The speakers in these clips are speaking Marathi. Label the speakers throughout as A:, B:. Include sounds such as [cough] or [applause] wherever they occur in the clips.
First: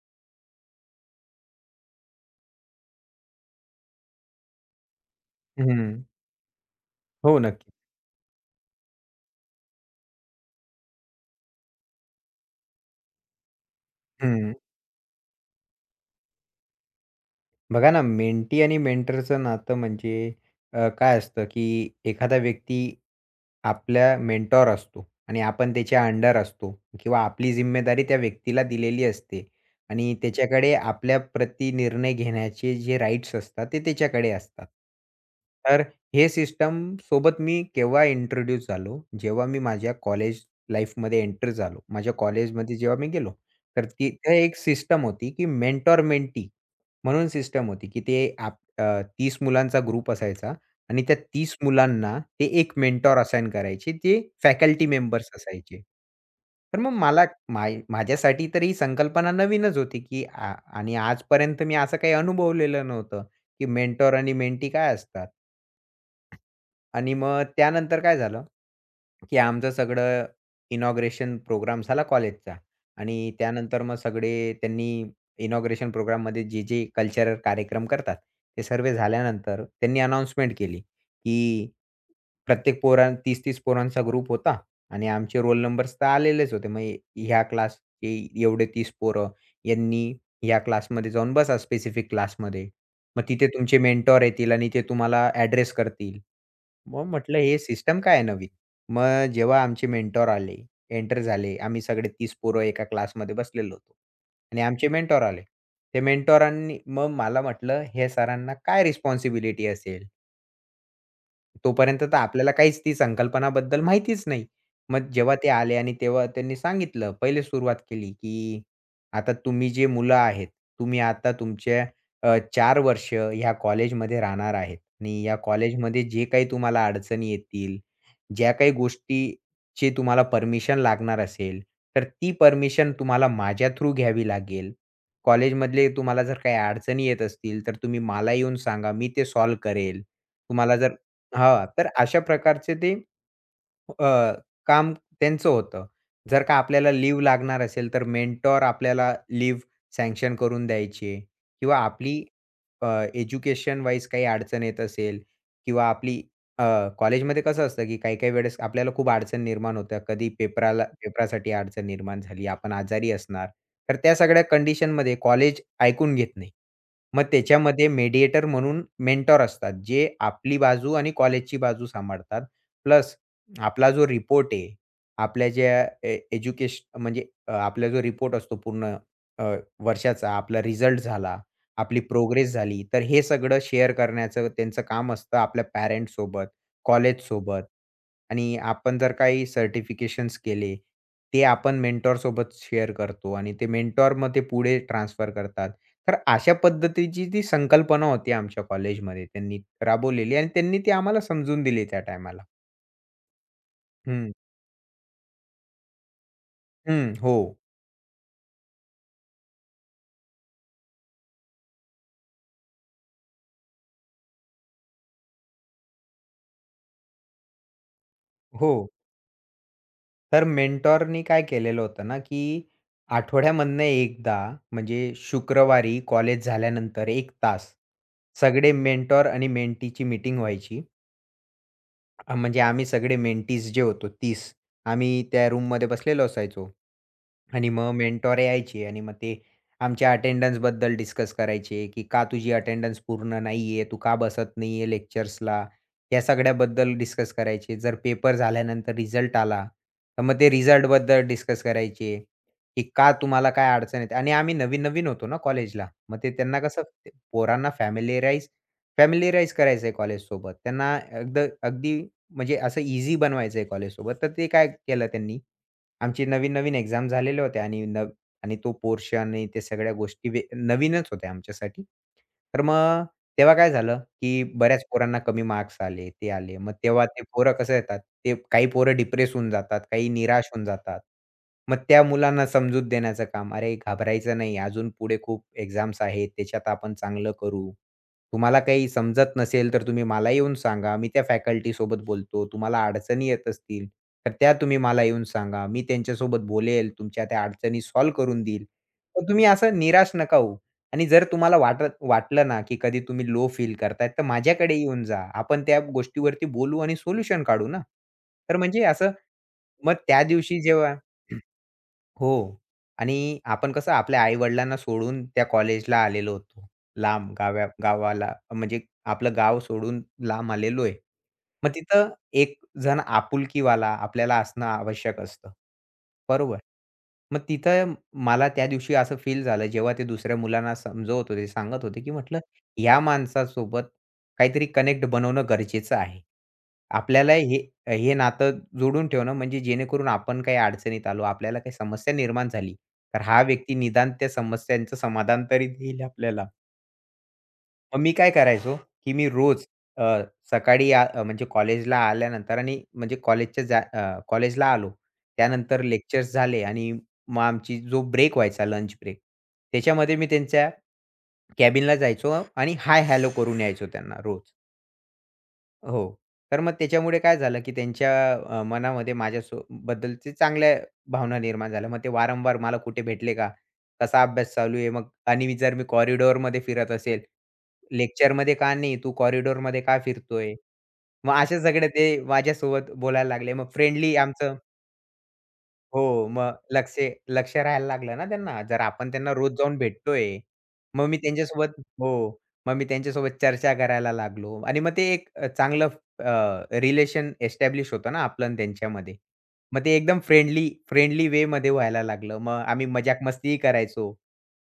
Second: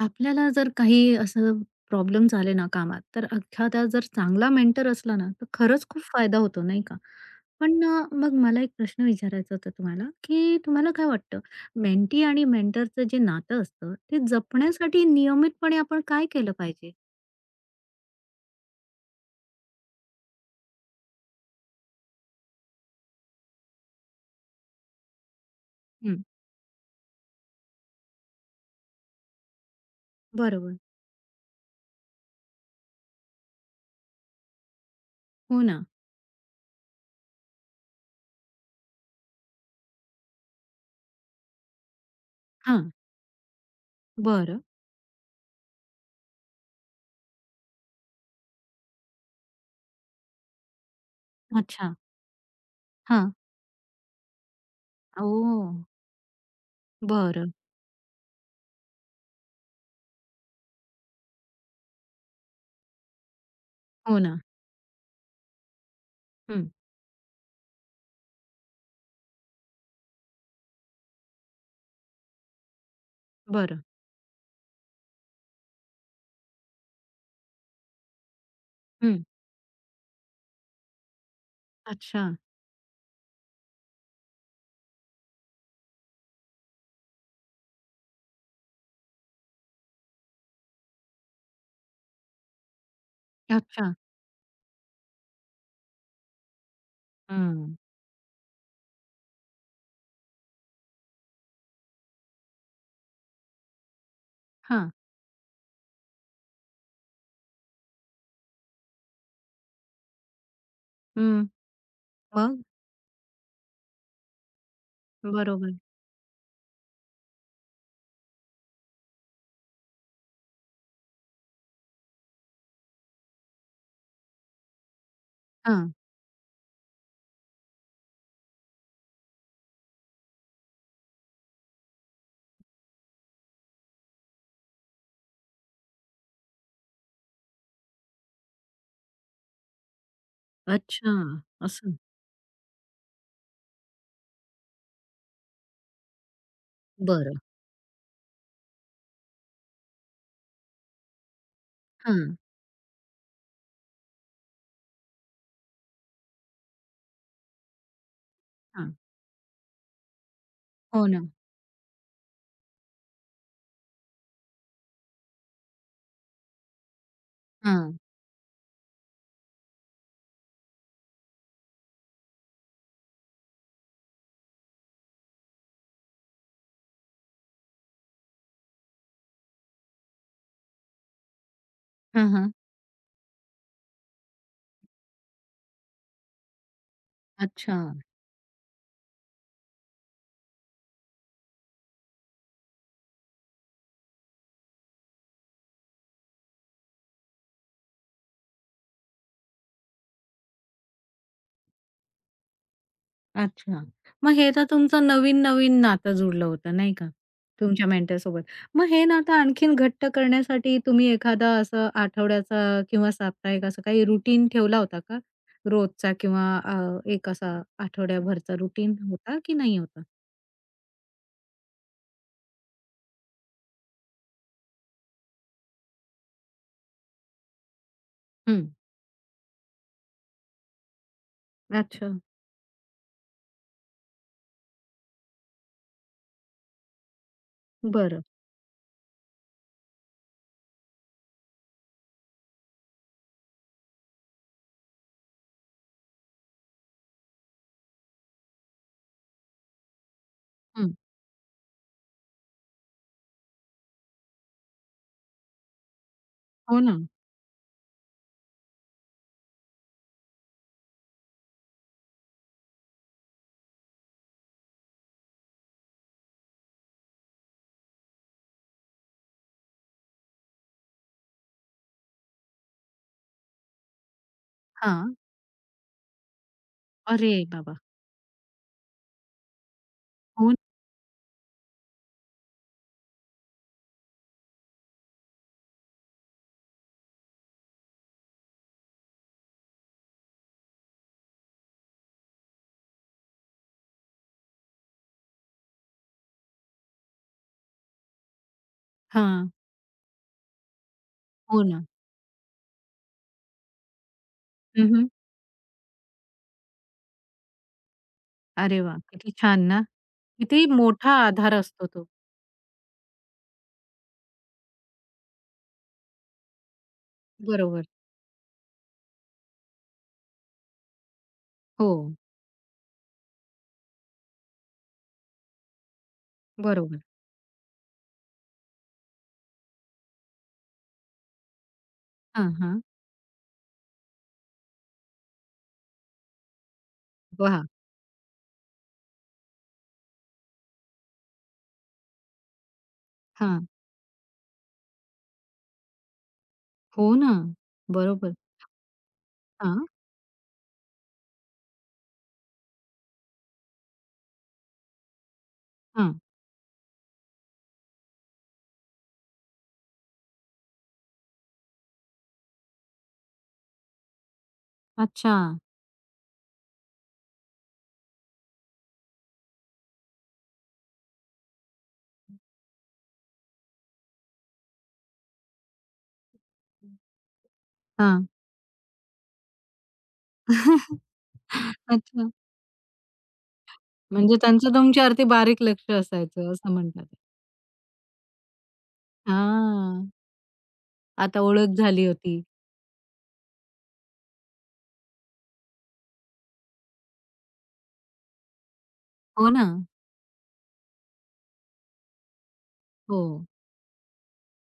A: आपल्याला जर काही असं प्रॉब्लेम्स आले ना कामात, तर एखादा जर चांगला मेंटर असला ना, तर खरंच खूप
B: हं.
A: फायदा होतो, नाही का?
B: हो, नक्की.
A: पण मग मला एक प्रश्न विचारायचा होता तुम्हाला, की तुम्हाला काय वाटतं, मेंटी आणि मेंटरचं जे नातं असतं, ते
B: हं.
A: जपण्यासाठी नियमितपणे आपण काय केलं पाहिजे?
B: बघा ना, मेंटी आणि मेंटरचं नातं म्हणजे काय असतं, की एखादा व्यक्ती आपला मेंटॉर असतो आणि आपण त्याच्या
A: हं.
B: अंडर असतो किंवा आपली जिम्मेदारी त्या व्यक्तीला दिलेली असते आणि त्याच्याकडे
A: बरोबर.
B: आपल्या प्रति निर्णय घेण्याचे जे राईट्स असतात ते त्याच्याकडे असतात.
A: हो
B: तर
A: ना.
B: हे सिस्टम सोबत मी केव्हा इंट्रोड्यूस झालो, जेव्हा मी माझ्या कॉलेज लाईफमध्ये एंटर झालो. माझ्या कॉलेजमध्ये
A: हां.
B: जेव्हा मी गेलो, तर तिथे एक
A: बरं.
B: सिस्टम होती की मेंटॉर मेंटी म्हणून सिस्टम होती, की ते 30 मुलांचा ग्रुप असायचा आणि त्या 30
A: अच्छा.
B: मुलांना ते एक मेंटॉर
A: हां.
B: असाइन करायचे, ते फॅकल्टी मेंबर्स
A: ओह!
B: असायचे. तर मग मला
A: बरं.
B: मा माझ्यासाठी तर ही संकल्पना नवीनच होती, की आणि आजपर्यंत मी असं काही अनुभवलेलं नव्हतं, की मेंटॉर
A: हो
B: आणि
A: ना.
B: मेंटी काय असतात.
A: हं.
B: आणि मग त्यानंतर काय झालं, की आमचं सगळं इनॉग्रेशन प्रोग्राम झाला कॉलेजचा आणि त्यानंतर
A: बरं.
B: मग सगळे त्यांनी इनॉग्रेशन प्रोग्राममध्ये जे कल्चरल कार्यक्रम करतात, ते सर्व
A: हं.
B: झाल्यानंतर त्यांनी अनाउन्समेंट केली, की
A: अच्छा.
B: प्रत्येक पोरां 30-30 पोरांचा ग्रुप होता आणि आमचे रोल नंबर्स तर आलेलेच होते. मग ह्या क्लासचे एवढे 30 पोरं, यांनी या क्लासमध्ये जाऊन बसा स्पेसिफिक क्लासमध्ये. मग तिथे तुमचे
A: अच्छा.
B: मेंटॉर येतील आणि ते तुम्हाला ॲड्रेस करतील. मग म्हटलं हे
A: हं.
B: सिस्टम काय आहे नवीन? मग जेव्हा आमचे मेंटॉर आले, एंटर झाले. आम्ही सगळे 30 पोरं एका क्लासमध्ये बसलेलो होतो आणि आमचे
A: हां.
B: मेंटॉर आले. ते मेंटॉरांनी मग मला म्हटलं, "हे सरांना काय रिस्पॉन्सिबिलिटी असेल?
A: हं.
B: तोपर्यंत तर आपल्याला
A: मग?
B: काहीच ती संकल्पनाबद्दल माहितीच नाही. मग जेव्हा ते आले
A: बरोबर.
B: आणि तेव्हा त्यांनी सांगितलं, पहिले सुरुवात केली, की आता तुम्ही जे मुलं आहेत, तुम्ही आता तुमच्या अ, 4 वर्ष ह्या कॉलेजमध्ये राहणार आहेत आणि या
A: हां.
B: कॉलेजमध्ये जे काही तुम्हाला अडचणी येतील, ज्या काही गोष्टीची तुम्हाला परमिशन लागणार असेल, तर ती परमिशन तुम्हाला माझ्या थ्रू घ्यावी लागेल. कॉलेजमधले तुम्हाला जर काही अडचणी येत असतील, तर तुम्ही मला येऊन सांगा, मी ते सॉल्व्ह करेल. तुम्हाला जर"
A: अच्छा,
B: हां, तर
A: असं.
B: अशा प्रकारचे ते अ, काम त्यांचं होतं. जर का आपल्याला लीव्ह
A: बरं.
B: लागणार असेल, तर मेंटॉर आपल्याला लीव्ह सँक्शन करून द्यायचे किंवा आपली
A: हां,
B: अ, एज्युकेशन वाईज काही अडचण येत असेल किंवा आपली अ, कॉलेजमध्ये कसं असतं, की काही-काही वेळेस आपल्याला
A: हां.
B: खूप अडचण निर्माण होते. कधी पेपराला
A: हो ना.
B: पेपरासाठी अडचण निर्माण झाली, आपण आजारी असणार. तर त्या सगळ्या कंडिशनमध्ये कॉलेज ऐकून घेत नाही. मग त्याच्यामध्ये
A: हां.
B: मेडिएटर म्हणून मेंटॉर असतात, जे आपली बाजू आणि कॉलेजची बाजू सांभाळतात. प्लस आपला जो रिपोर्ट आहे, आपल्या ज्या ए म्हणजे अ, आपला जो रिपोर्ट असतो पूर्ण अ, वर्षाचा, आपला रिझल्ट झाला, आपली
A: हां,
B: प्रोग्रेस
A: हां.
B: झाली, तर हे सगळं शेअर करण्याचं त्यांचं काम असतं आपल्या पॅरेंट्ससोबत, कॉलेजसोबत
A: अच्छा,
B: आणि आपण जर काही सर्टिफिकेशन्स केले, ते आपण मेंटॉरसोबत शेअर करतो आणि ते मेंटॉर मग ते पुढे ट्रान्सफर करतात. तर अशा पद्धतीची ती संकल्पना होती आमच्या कॉलेजमध्ये त्यांनी राबवलेली आणि त्यांनी ती आम्हाला समजून दिली त्या टायमाला.
A: अच्छा.
B: हं,
A: मग हे तर तुमचं नवीन-नवीन नातं जुडलं होतं नाही का,
B: हं. हो,
A: तुमच्या मेंटरसोबत. मग हे नातं आणखीन घट्ट करण्यासाठी तुम्ही एखादा असं आठवड्याचा किंवा साप्ताहिक असं काही रुटीन ठेवला होता का? रोजचा किंवा एक असा आठवड्याभरचा
B: हो.
A: रुटीन होता की नाही होता?
B: तर मेंटॉरनी काय केलेलं होतं ना, की आठवड्यामधनं एकदा म्हणजे शुक्रवारी कॉलेज झाल्यानंतर 1 तास
A: हं.
B: सगळे मेंटॉर आणि मेंटीची मीटिंग व्हायची.
A: अच्छा.
B: म्हणजे आम्ही सगळे मेंटीज जे होतो तीस, आम्ही त्या रूममध्ये बसलेलो असायचो. आणि मग
A: बरं.
B: मेंटॉर यायचे आणि मग ते आमच्या अटेंडन्सबद्दल डिस्कस करायचे, की "का तुझी अटेंडन्स पूर्ण नाहीये? तू का बसत नाहीये लेक्चर्सला?" या सगळ्याबद्दल डिस्कस करायचे. जर पेपर झाल्यानंतर रिझल्ट आला, तर मग ते
A: हं.
B: रिझल्टबद्दल डिस्कस करायचे, की "का तुम्हाला काय अडचण येते?" आणि आम्ही नवीन-नवीन होतो ना कॉलेजला. मग ते त्यांना
A: हो
B: कसं
A: ना.
B: ते पोरांना फॅमिलिअराइज फॅमिलिअराइज करायचं आहे कॉलेजसोबत. त्यांना एकदा अगदी म्हणजे असं ईझी बनवायचं आहे कॉलेजसोबत, तर ते काय केलं त्यांनी, आमची नवीन-नवीन एक्झाम झालेल्या होत्या आणि तो Porsche आणि त्या सगळ्या गोष्टी वे नवीनच होत्या आमच्यासाठी. तर मग तेव्हा काय झालं, की बऱ्याच
A: हां.
B: पोरांना कमी मार्क्स आले, ते आले. मग तेव्हा ते
A: अरे
B: पोरं कसं
A: बाबा!
B: येतात, ते काही पोरं डिप्रेस होऊन जातात, काही निराश
A: हो.
B: होऊन जातात. मग त्या मुलांना समजूत देण्याचं काम, "अरे घाबरायचं नाही, अजून पुढे खूप एक्झाम्स आहेत, त्याच्यात आपण चांगलं करू. तुम्हाला काही समजत नसेल तर तुम्ही मला येऊन सांगा, मी त्या फॅकल्टीसोबत बोलतो. तुम्हाला अडचणी येत असतील, तर त्या तुम्ही मला येऊन सांगा. मी त्यांच्यासोबत बोलेल, तुमच्या त्या अडचणी सॉल्व्ह करून देईल. तर तुम्ही
A: हां.
B: असं निराश नका होऊ आणि जर तुम्हाला
A: हो ना.
B: वाटलं ना, की कधी तुम्ही लो फील करताय, तर माझ्याकडे
A: हं,
B: येऊन
A: हं.
B: जा. आपण त्या गोष्टीवरती बोलू आणि सोल्युशन काढू ना. तर
A: अरे
B: म्हणजे
A: वाह!
B: असं
A: किती छान ना.
B: मग त्या दिवशी
A: किती
B: जेव्हा
A: मोठा आधार असतो तो.
B: हो. आणि आपण कसं आपल्या आई-वडिलांना सोडून त्या कॉलेजला आलेलो होतो. लांब गाव्या
A: बरोबर.
B: गावाला म्हणजे आपलं गाव सोडून लांब आलेलो आहे. मग
A: हो,
B: तिथं एक जण आपुलकीवाला आपल्याला असणं आवश्यक असतं. बरोबर.
A: बरोबर.
B: मग तिथं मला त्या दिवशी असं फील झालं जेव्हा ते दुसऱ्या मुलांना समजवत होते, सांगत होते, की म्हटलं
A: हां, हां.
B: ह्या माणसासोबत काहीतरी कनेक्ट बनवणं गरजेचं आहे. आपल्याला हे
A: पहा
B: हे नातं जोडून ठेवणं म्हणजे जेणेकरून आपण काही अडचणीत आलो, आपल्याला काही समस्या निर्माण झाली, तर हा
A: हां.
B: व्यक्ती निदान त्या समस्यांचं समाधान तरी देईल आपल्याला.
A: हो ना.
B: मग मी काय
A: बरोबर.
B: करायचो, की मी रोज
A: हां,
B: अ, सकाळी म्हणजे कॉलेजला आल्यानंतर आणि म्हणजे कॉलेजला आलो, त्यानंतर
A: हां.
B: लेक्चर्स झाले आणि मग आमची जो ब्रेक व्हायचा लंच ब्रेक, त्याच्यामध्ये मी त्यांच्या कॅबिनला जायचो आणि हाय हॅलो करून यायचो त्यांना रोज.
A: अच्छा.
B: हो. तर मग त्याच्यामुळे काय झालं, की त्यांच्या मनामध्ये माझ्यासो बद्दलचे चांगल्या भावना निर्माण झाल्या. मग ते वारंवार मला कुठे भेटले का? कसा अभ्यास चालू आहे? मग आणि जर मी कॉरिडॉरमध्ये फिरत असेल,
A: हां.
B: लेक्चरमध्ये का नाही? तू कॉरिडॉरमध्ये का फिरतोय?
A: [laughs]
B: मग असे सगळे ते
A: अच्छा.
B: माझ्यासोबत बोलायला लागले. मग फ्रेंडली
A: म्हणजे
B: आमचं
A: त्यांचं तुमच्यावरती बारीक लक्ष
B: हो, मग
A: असायचं असं
B: लक्ष
A: म्हणतात.
B: लक्ष राहायला लागलं ना त्यांना. जर आपण त्यांना रोज जाऊन
A: हां.
B: भेटतोय, मग मी
A: आता ओळख
B: त्यांच्यासोबत
A: झाली
B: हो,
A: होती.
B: मग मी त्यांच्यासोबत चर्चा करायला लागलो आणि मग ते एक चांगलं रिलेशन एस्टॅब्लिश होतं ना आपलं आणि त्यांच्यामध्ये.
A: हो ना.
B: मग ते एकदम फ्रेंडली फ्रेंडली वेमध्ये व्हायला लागलं. मग आम्ही
A: हो.
B: मजाक-मस्तीही करायचो.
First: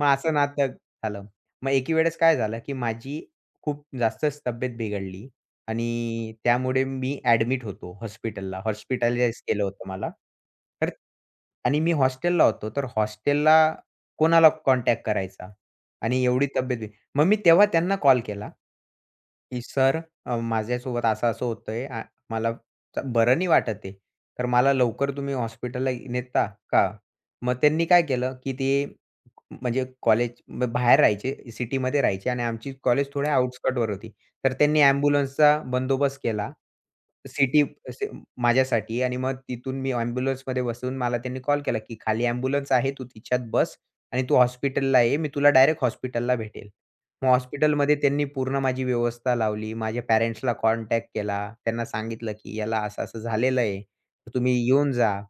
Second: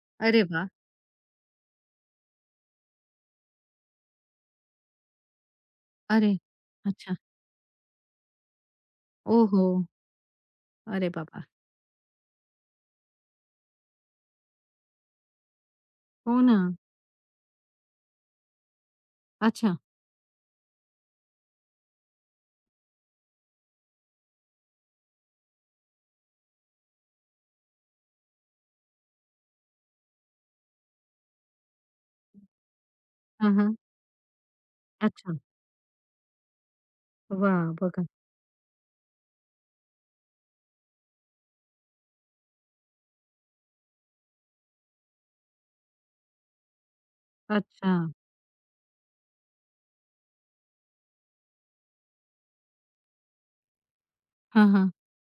B: मग असं
A: अरे
B: नातं
A: वाह!
B: झालं. मग एकी वेळेस काय झालं, की माझी खूप जास्तच तब्येत बिघडली. आणि
A: अरे!
B: त्यामुळे
A: अच्छा.
B: मी ॲडमिट होतो हॉस्पिटलला. हॉस्पिटलाईज केलं
A: ओहो!
B: होतं मला. तर
A: अरे बाबा!
B: आणि मी हॉस्टेलला होतो. तर हॉस्टेलला कोणाला कॉन्टॅक्ट करायचा? आणि
A: हो
B: एवढी
A: ना.
B: तब्येत बी मग मी तेव्हा त्यांना कॉल केला. की
A: अच्छा.
B: "सर, माझ्यासोबत असं-असं होतंय. मला बरं नाही वाटत आहे. तर मला लवकर तुम्ही हॉस्पिटलला नेता का?" मग त्यांनी काय केलं, की ते म्हणजे कॉलेज बाहेर राहायचे, सिटीमध्ये राहायचे आणि आमची कॉलेज थोड्या
A: हां, हां.
B: आउटस्कटवर होती. तर त्यांनी
A: अच्छा.
B: ॲम्ब्युलन्सचा बंदोबस्त केला. सिटी
A: वाह! बघा.
B: असे माझ्यासाठी आणि मग तिथून मी ॲम्ब्युलन्समध्ये बसून मला त्यांनी कॉल केला, की "खाली ॲम्ब्युलन्स आहे. तू तिच्यात बस आणि तू हॉस्पिटलला ये. मी तुला डायरेक्ट हॉस्पिटलला भेटेल." मग
A: अच्छा.
B: हॉस्पिटलमध्ये त्यांनी पूर्ण माझी व्यवस्था लावली. माझ्या पॅरेंट्सला कॉन्टॅक्ट केला. त्यांना सांगितलं, की याला असं-असं झालेलं आहे. तर तुम्ही
A: हां, हां.
B: येऊन जा.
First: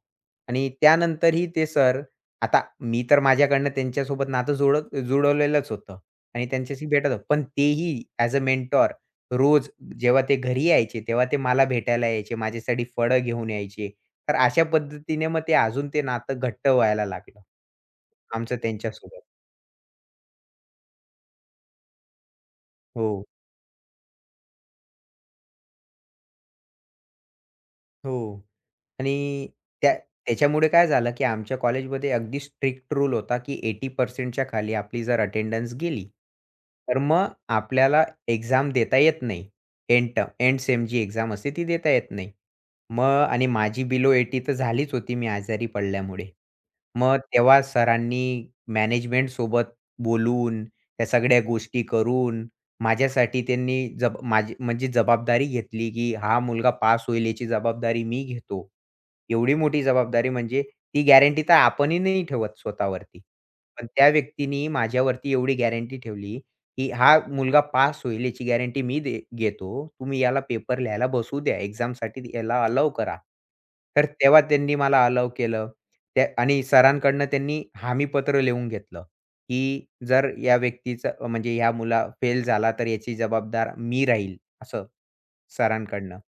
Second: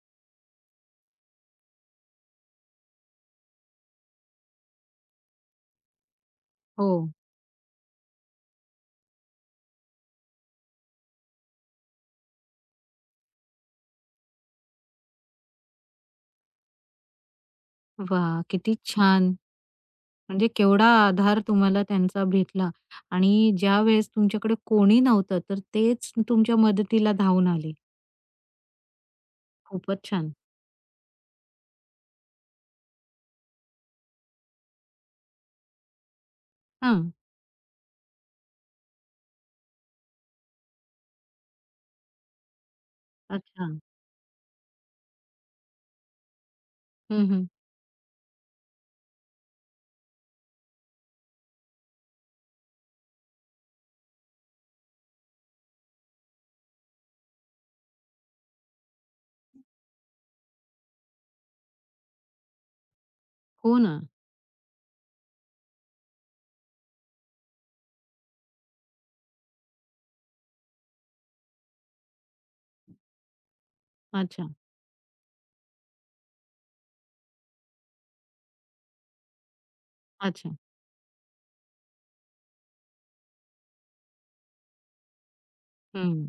B: आणि त्यानंतरही ते सर आता मी तर माझ्याकडनं त्यांच्यासोबत नातं जोडत जुळवलेलंच होतं आणि त्यांच्याशी भेटत
A: हो.
B: होतो. पण तेही ॲज अ मेंटॉर रोज जेव्हा ते घरी यायचे, तेव्हा ते मला भेटायला यायचे. माझ्यासाठी फळं घेऊन यायचे. तर अशा पद्धतीने मग ते अजून ते नातं घट्ट व्हायला लागलं.
A: वा,
B: आमचं
A: किती
B: त्यांच्यासोबत.
A: छान. म्हणजे केवढा आधार तुम्हाला त्यांचा भेटला
B: हो.
A: आणि ज्यावेळेस तुमच्याकडे कोणी नव्हतं, तर तेच तुमच्या मदतीला धावून आले.
B: हो. आणि त्या
A: खूपच छान.
B: त्याच्यामुळे काय झालं, की आमच्या कॉलेजमध्ये अगदी स्ट्रिक्ट रूल होता, की 80% च्या खाली आपली जर अटेंडन्स गेली, तर
A: हां.
B: मग आपल्याला एक्झाम देता येत नाही. एंड टर्म एंड सेम जी एक्झाम असते ती देता येत नाही. मग आणि
A: अच्छा.
B: माझी बिलो 80 तर झालीच होती मी आजारी पडल्यामुळे. मग
A: हं, हं.
B: तेव्हा सरांनी मॅनेजमेंटसोबत बोलून, त्या सगळ्या गोष्टी करून, माझ्यासाठी त्यांनी माझी म्हणजे जबाबदारी घेतली, की हा मुलगा पास होईल याची जबाबदारी मी घेतो. एवढी मोठी जबाबदारी म्हणजे ती गॅरंटी तर आपणही नाही ठेवत स्वतःवरती.
A: हो
B: पण
A: ना.
B: त्या व्यक्तीनी माझ्यावरती एवढी गॅरंटी ठेवली, की हा मुलगा पास होईल याची गॅरंटी मी घेतो. तुम्ही याला पेपर लिहायला बसू द्या. एक्झामसाठी याला अलाऊ करा. तर तेव्हा
A: अच्छा,
B: त्यांनी मला अलाऊ केलं. त्या आणि सरांकडनं त्यांनी हमीपत्र लिहून घेतलं, की जर या
A: अच्छा.
B: व्यक्तीचा म्हणजे ह्या मुला फेल झाला तर याची जबाबदार मी राहील, असं.
A: हं.
B: सरांकडनं.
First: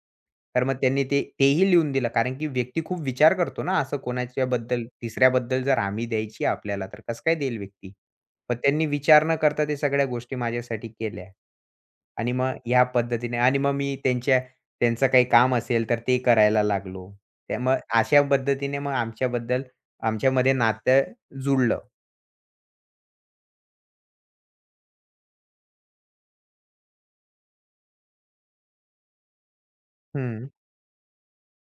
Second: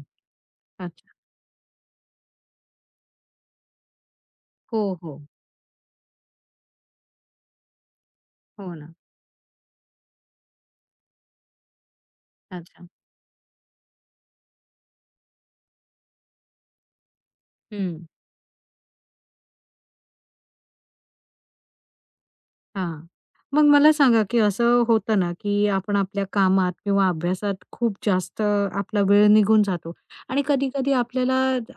B: तर मग त्यांनी
A: अच्छा.
B: ते तेही लिहून दिलं. कारण की व्यक्ती खूप विचार करतो ना, असं
A: हो,
B: कोणाच्याबद्दल
A: हो.
B: तिसऱ्याबद्दल जर हमी द्यायची आपल्याला, तर कसं काय देईल व्यक्ती? पण
A: हो
B: त्यांनी
A: ना.
B: विचार न करता ते सगळ्या गोष्टी माझ्यासाठी केल्या. आणि मग ह्या
A: अच्छा.
B: पद्धतीने आणि मग मी त्यांच्या त्यांचं काही काम असेल, तर ते करायला लागलो. त्या मग
A: हं.
B: अशा पद्धतीने मग आमच्याबद्दल आमच्यामध्ये नातं जुळलं.
A: हां. मग मला सांगा, की असं होतं ना, की आपण आपल्या कामात किंवा अभ्यासात खूप जास्त आपला वेळ निघून जातो आणि
B: हं,
A: कधी-कधी आपल्याला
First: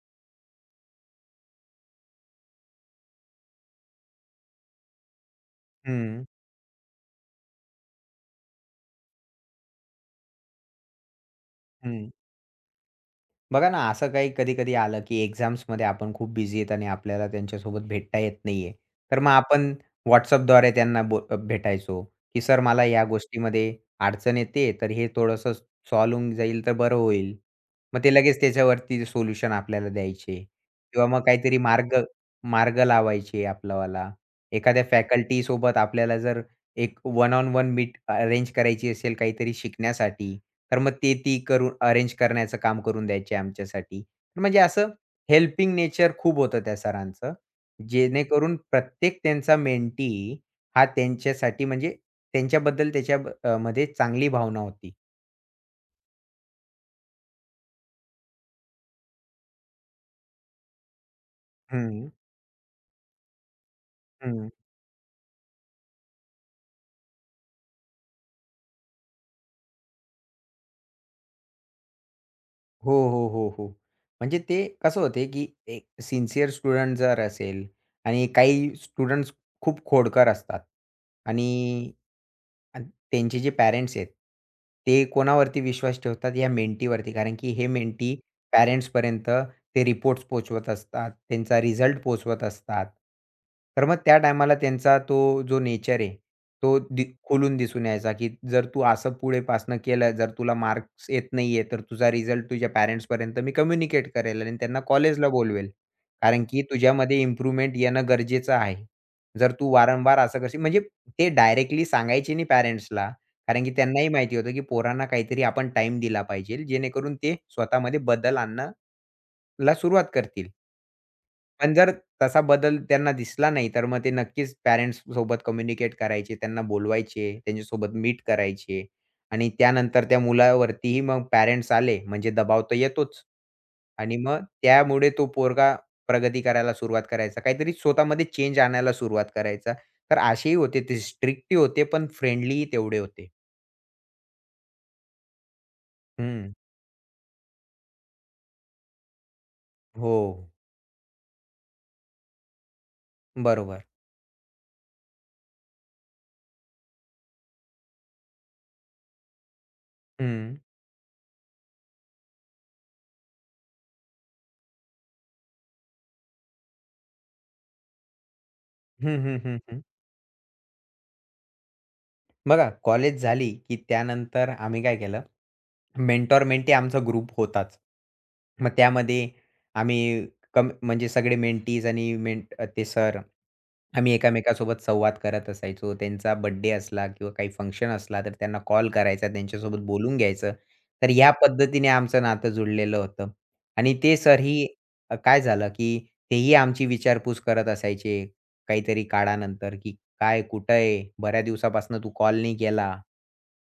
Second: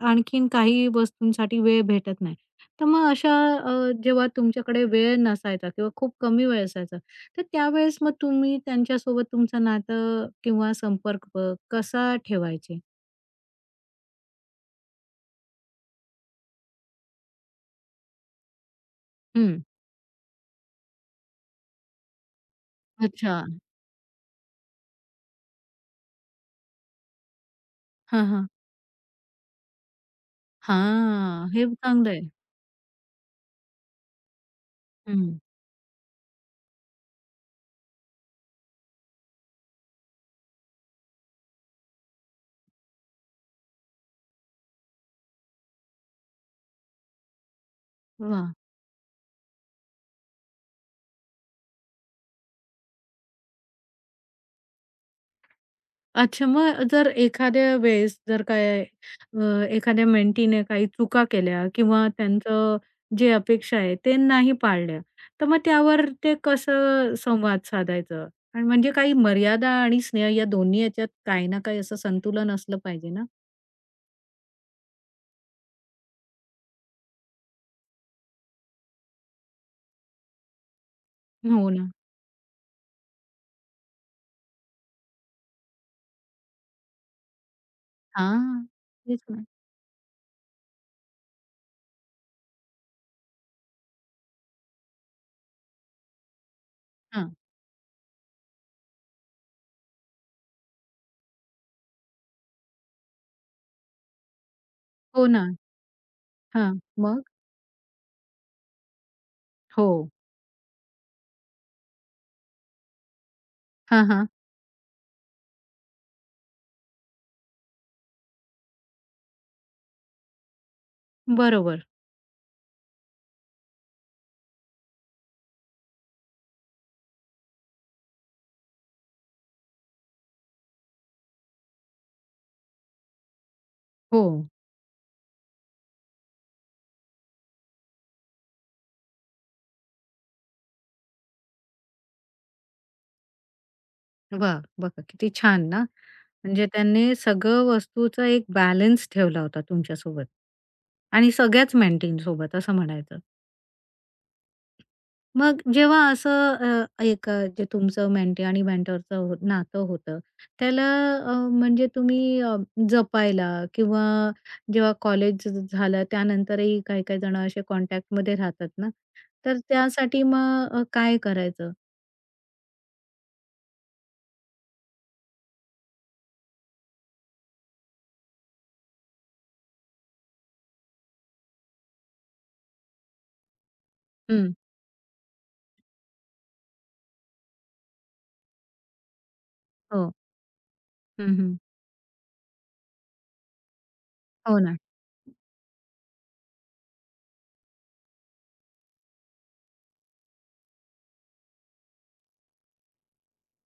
A: आणखीन काही वस्तूंसाठी वेळ भेटत नाही. तर मग अशा जेव्हा तुमच्याकडे वेळ नसायचा किंवा खूप
B: हं,
A: कमी वेळ असायचा, तर त्यावेळेस मग तुम्ही त्यांच्यासोबत तुमचं नातं किंवा संपर्क
B: हं.
A: कसा ठेवायचे?
B: बघा ना, असं काही कधी-कधी आलं, की एक्झाम्समध्ये आपण खूप बिझी आहेत आणि आपल्याला त्यांच्यासोबत भेटता येत नाहीये. तर मग
A: हं.
B: आपण WhatsAppद्वारे त्यांना भेटायचो, की "सर मला या
A: अच्छा.
B: गोष्टीमध्ये अडचण येते, तर हे थोडंसं सॉल्व्ह होऊन जाईल तर बरं होईल." मग ते
A: हां,
B: लगेच
A: हां.
B: त्याच्यावरती सोल्युशन आपल्याला द्यायचे किंवा मग
A: हां.
B: काहीतरी
A: हे
B: मार्ग
A: चांगलं आहे.
B: मार्ग लावायचे आपलावाला. एखाद्या
A: हं.
B: फॅकल्टीसोबत आपल्याला जर एक one on one meet arrange करायची असेल काहीतरी शिकण्यासाठी, तर मग ते ती करून अरेंज करण्याचं काम करून द्यायची आमच्यासाठी. तर म्हणजे असं हेल्पिंग नेचर खूप होतं त्या सरांचं.
A: वाह!
B: जेणेकरून प्रत्येक त्यांचा मेंटी हा त्यांच्यासाठी म्हणजे त्यांच्याबद्दल त्याच्या मध्ये चांगली भावना होती.
A: अच्छा, मग जर एखाद्या वेळेस जर काय अ, एखाद्या मेंटीने काही चुका केल्या किंवा
B: हं,
A: त्यांचं जे अपेक्षा आहे ते
B: हं.
A: नाही पाळल्या, तर मग त्यावर ते कसं संवाद साधायचं? आणि म्हणजे काही मर्यादा आणि स्नेह या दोन्ही याच्यात काही ना काही असं संतुलन असलं
B: हो,
A: पाहिजे ना?
B: हो, हो, हो. म्हणजे ते कसं होते, की एक सिन्सिअर स्टुडंट जर असेल आणि काही स्टुडंट्स खूप खोडकर असतात
A: हो ना.
B: आणि अ, त्यांचे जे पॅरेंट्स आहेत, ते कोणावरती विश्वास ठेवतात? या मेंटीवरती. कारण की हे मेंटी
A: हां, तेच
B: पॅरेंट्सपर्यंत
A: ना.
B: ते रिपोर्ट्स पोहोचवत असतात, त्यांचा रिझल्ट पोहोचवत असतात. तर मग त्या टायमाला त्यांचा तो जो नेचर आहे तो दि
A: हां.
B: खोलून दिसून यायचा, की जर तू असं पुढे पासनं केलं, जर तुला मार्क्स येत नाहीये, तर तुझा रिझल्ट तुझ्या पॅरेंट्सपर्यंत मी कम्युनिकेट करेल आणि त्यांना
A: हो
B: कॉलेजला
A: ना.
B: बोलवेल. कारण की
A: हां.
B: तुझ्यामध्ये
A: मग?
B: इम्प्रूव्हमेंट येणं गरजेचं आहे. जर तू
A: हो.
B: वारंवार असं करशील म्हणजे ते डायरेक्टली सांगायचे नाही पॅरेंट्सला, कारण की
A: हां,
B: त्यांनाही
A: हां.
B: माहिती होतं, की पोरांना काहीतरी आपण टाईम दिला पाहिजे, जेणेकरून ते स्वतःमध्ये बदल आणण्याला सुरुवात करतील. पण
A: बरोबर.
B: जर तसा बदल त्यांना दिसला नाही, तर मग ते नक्कीच पॅरेंट्ससोबत कम्युनिकेट करायचे, त्यांना बोलवायचे, त्यांच्यासोबत मीट करायचे आणि त्यानंतर त्या मुलावरतीही मग पॅरेंट्स आले, म्हणजे दबाव तर येतोच. आणि
A: हो.
B: मग त्यामुळे तो पोरगा प्रगती करायला सुरुवात करायचा. काहीतरी स्वतःमध्ये चेंज आणायला सुरुवात करायचा. तर असेही होते ते स्ट्रिक्टही होते, पण फ्रेंडलीही तेवढे होते.
A: वा, बघा किती छान ना.
B: हं.
A: म्हणजे त्यांनी सगळं वस्तूचा एक बॅलन्स ठेवला होता
B: हो.
A: तुमच्यासोबत आणि सगळ्याच मेंटींसोबत असं म्हणायचं.
B: बरोबर.
A: मग जेव्हा असं एक जे तुमचं मेंटी आणि मेंटॉरचं हो नातं होतं,
B: हं.
A: त्याला म्हणजे तुम्ही जपायला किंवा जेव्हा कॉलेज झालं त्यानंतरही काही-काही जण असे कॉन्टॅक्टमध्ये राहतात ना,
B: हं, हं,
A: तर
B: हं, हं.
A: त्यासाठी मग काय करायचं?
B: बघा कॉलेज झाली, की त्यानंतर आम्ही काय केलं, मेंटॉर-मेंटी आमचा ग्रुप होताच. मग त्यामध्ये आम्ही म्हणजे सगळे मेंटीज आणि मेंट ते सर आम्ही
A: हं.
B: एकामेकांसोबत संवाद करत असायचो. त्यांचा बर्थडे असला किंवा काही फंक्शन असला, तर त्यांना कॉल करायचा, त्यांच्यासोबत
A: हो.
B: बोलून घ्यायचं. तर
A: हं,
B: या
A: हं.
B: पद्धतीने आमचं नातं जुळलेलं होतं. आणि ते
A: हो
B: सरही
A: ना,
B: काय झालं, की तेही आमची विचारपूस करत असायचे काहीतरी काळानंतर, की "काय, कुठं आहे? बऱ्याच दिवसापासून तू कॉल नाही केला.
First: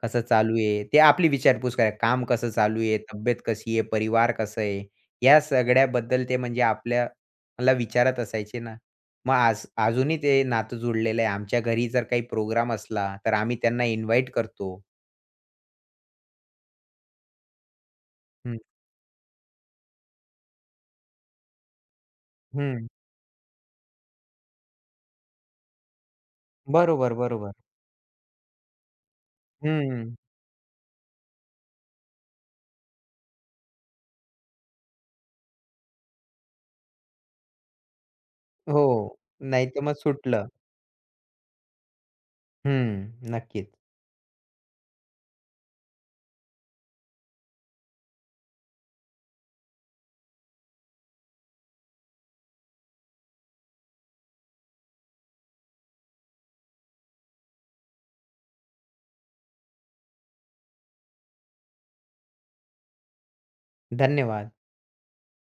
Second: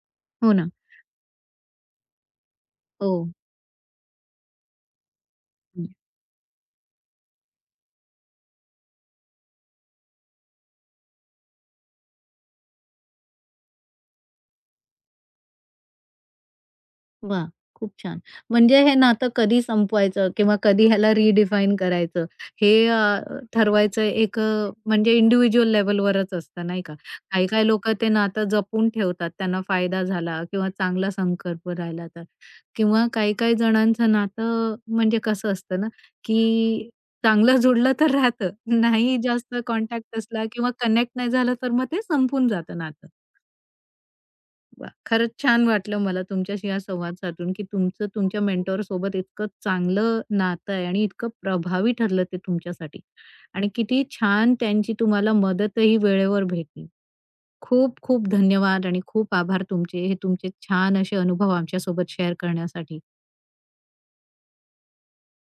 B: कसं
A: हो
B: चालू
A: ना.
B: आहे?" ते आपली विचारपूस करायचे. काम कसं चालू आहे?
A: हो.
B: तब्येत कशी आहे? परिवार कसं आहे? या सगळ्याबद्दल ते म्हणजे आपल्याला विचारत असायचे ना. मग आज अजूनही ते नातं जुळलेलं आहे. आमच्या घरी जर काही प्रोग्राम असला, तर आम्ही त्यांना इन्व्हाईट करतो.
A: वा, खूप छान.
B: हं,
A: म्हणजे हे नातं कधी संपवायचं किंवा कधी ह्याला रिडिफाईन करायचं हे
B: हं.
A: ठरवायचं एक म्हणजे इंडिव्हिज्युअल लेव्हलवरच असतं नाही का?
B: बरोबर, बरोबर.
A: काही-काही लोकं ते नातं जपून ठेवतात त्यांना फायदा
B: हं.
A: झाला किंवा चांगला संकल्प राहिला तर किंवा काही-काही जणांचं नातं म्हणजे कसं असतं ना, की चांगलं [laughs] जुडलं तर राहतं,
B: हो.
A: नाही जास्त
B: नाहीतर मग
A: कॉन्टॅक्ट असला
B: सुटलं.
A: किंवा कनेक्ट नाही झालं तर मग ते संपून जातं
B: हं.
A: नातं.
B: नक्कीच.
A: वाह! खरंच छान वाटलं मला तुमच्याशी हा संवाद साधून, की तुमचं तुमच्या मेंटॉर सोबत इतकं चांगलं नातं आहे आणि इतकं प्रभावी ठरलं ते तुमच्यासाठी आणि किती छान त्यांची तुम्हाला मदतही वेळेवर भेटली. खूप खूप धन्यवाद आणि खूप आभार तुमचे, हे तुमचे छान असे अनुभव आमच्यासोबत शेअर करण्यासाठी.
B: धन्यवाद.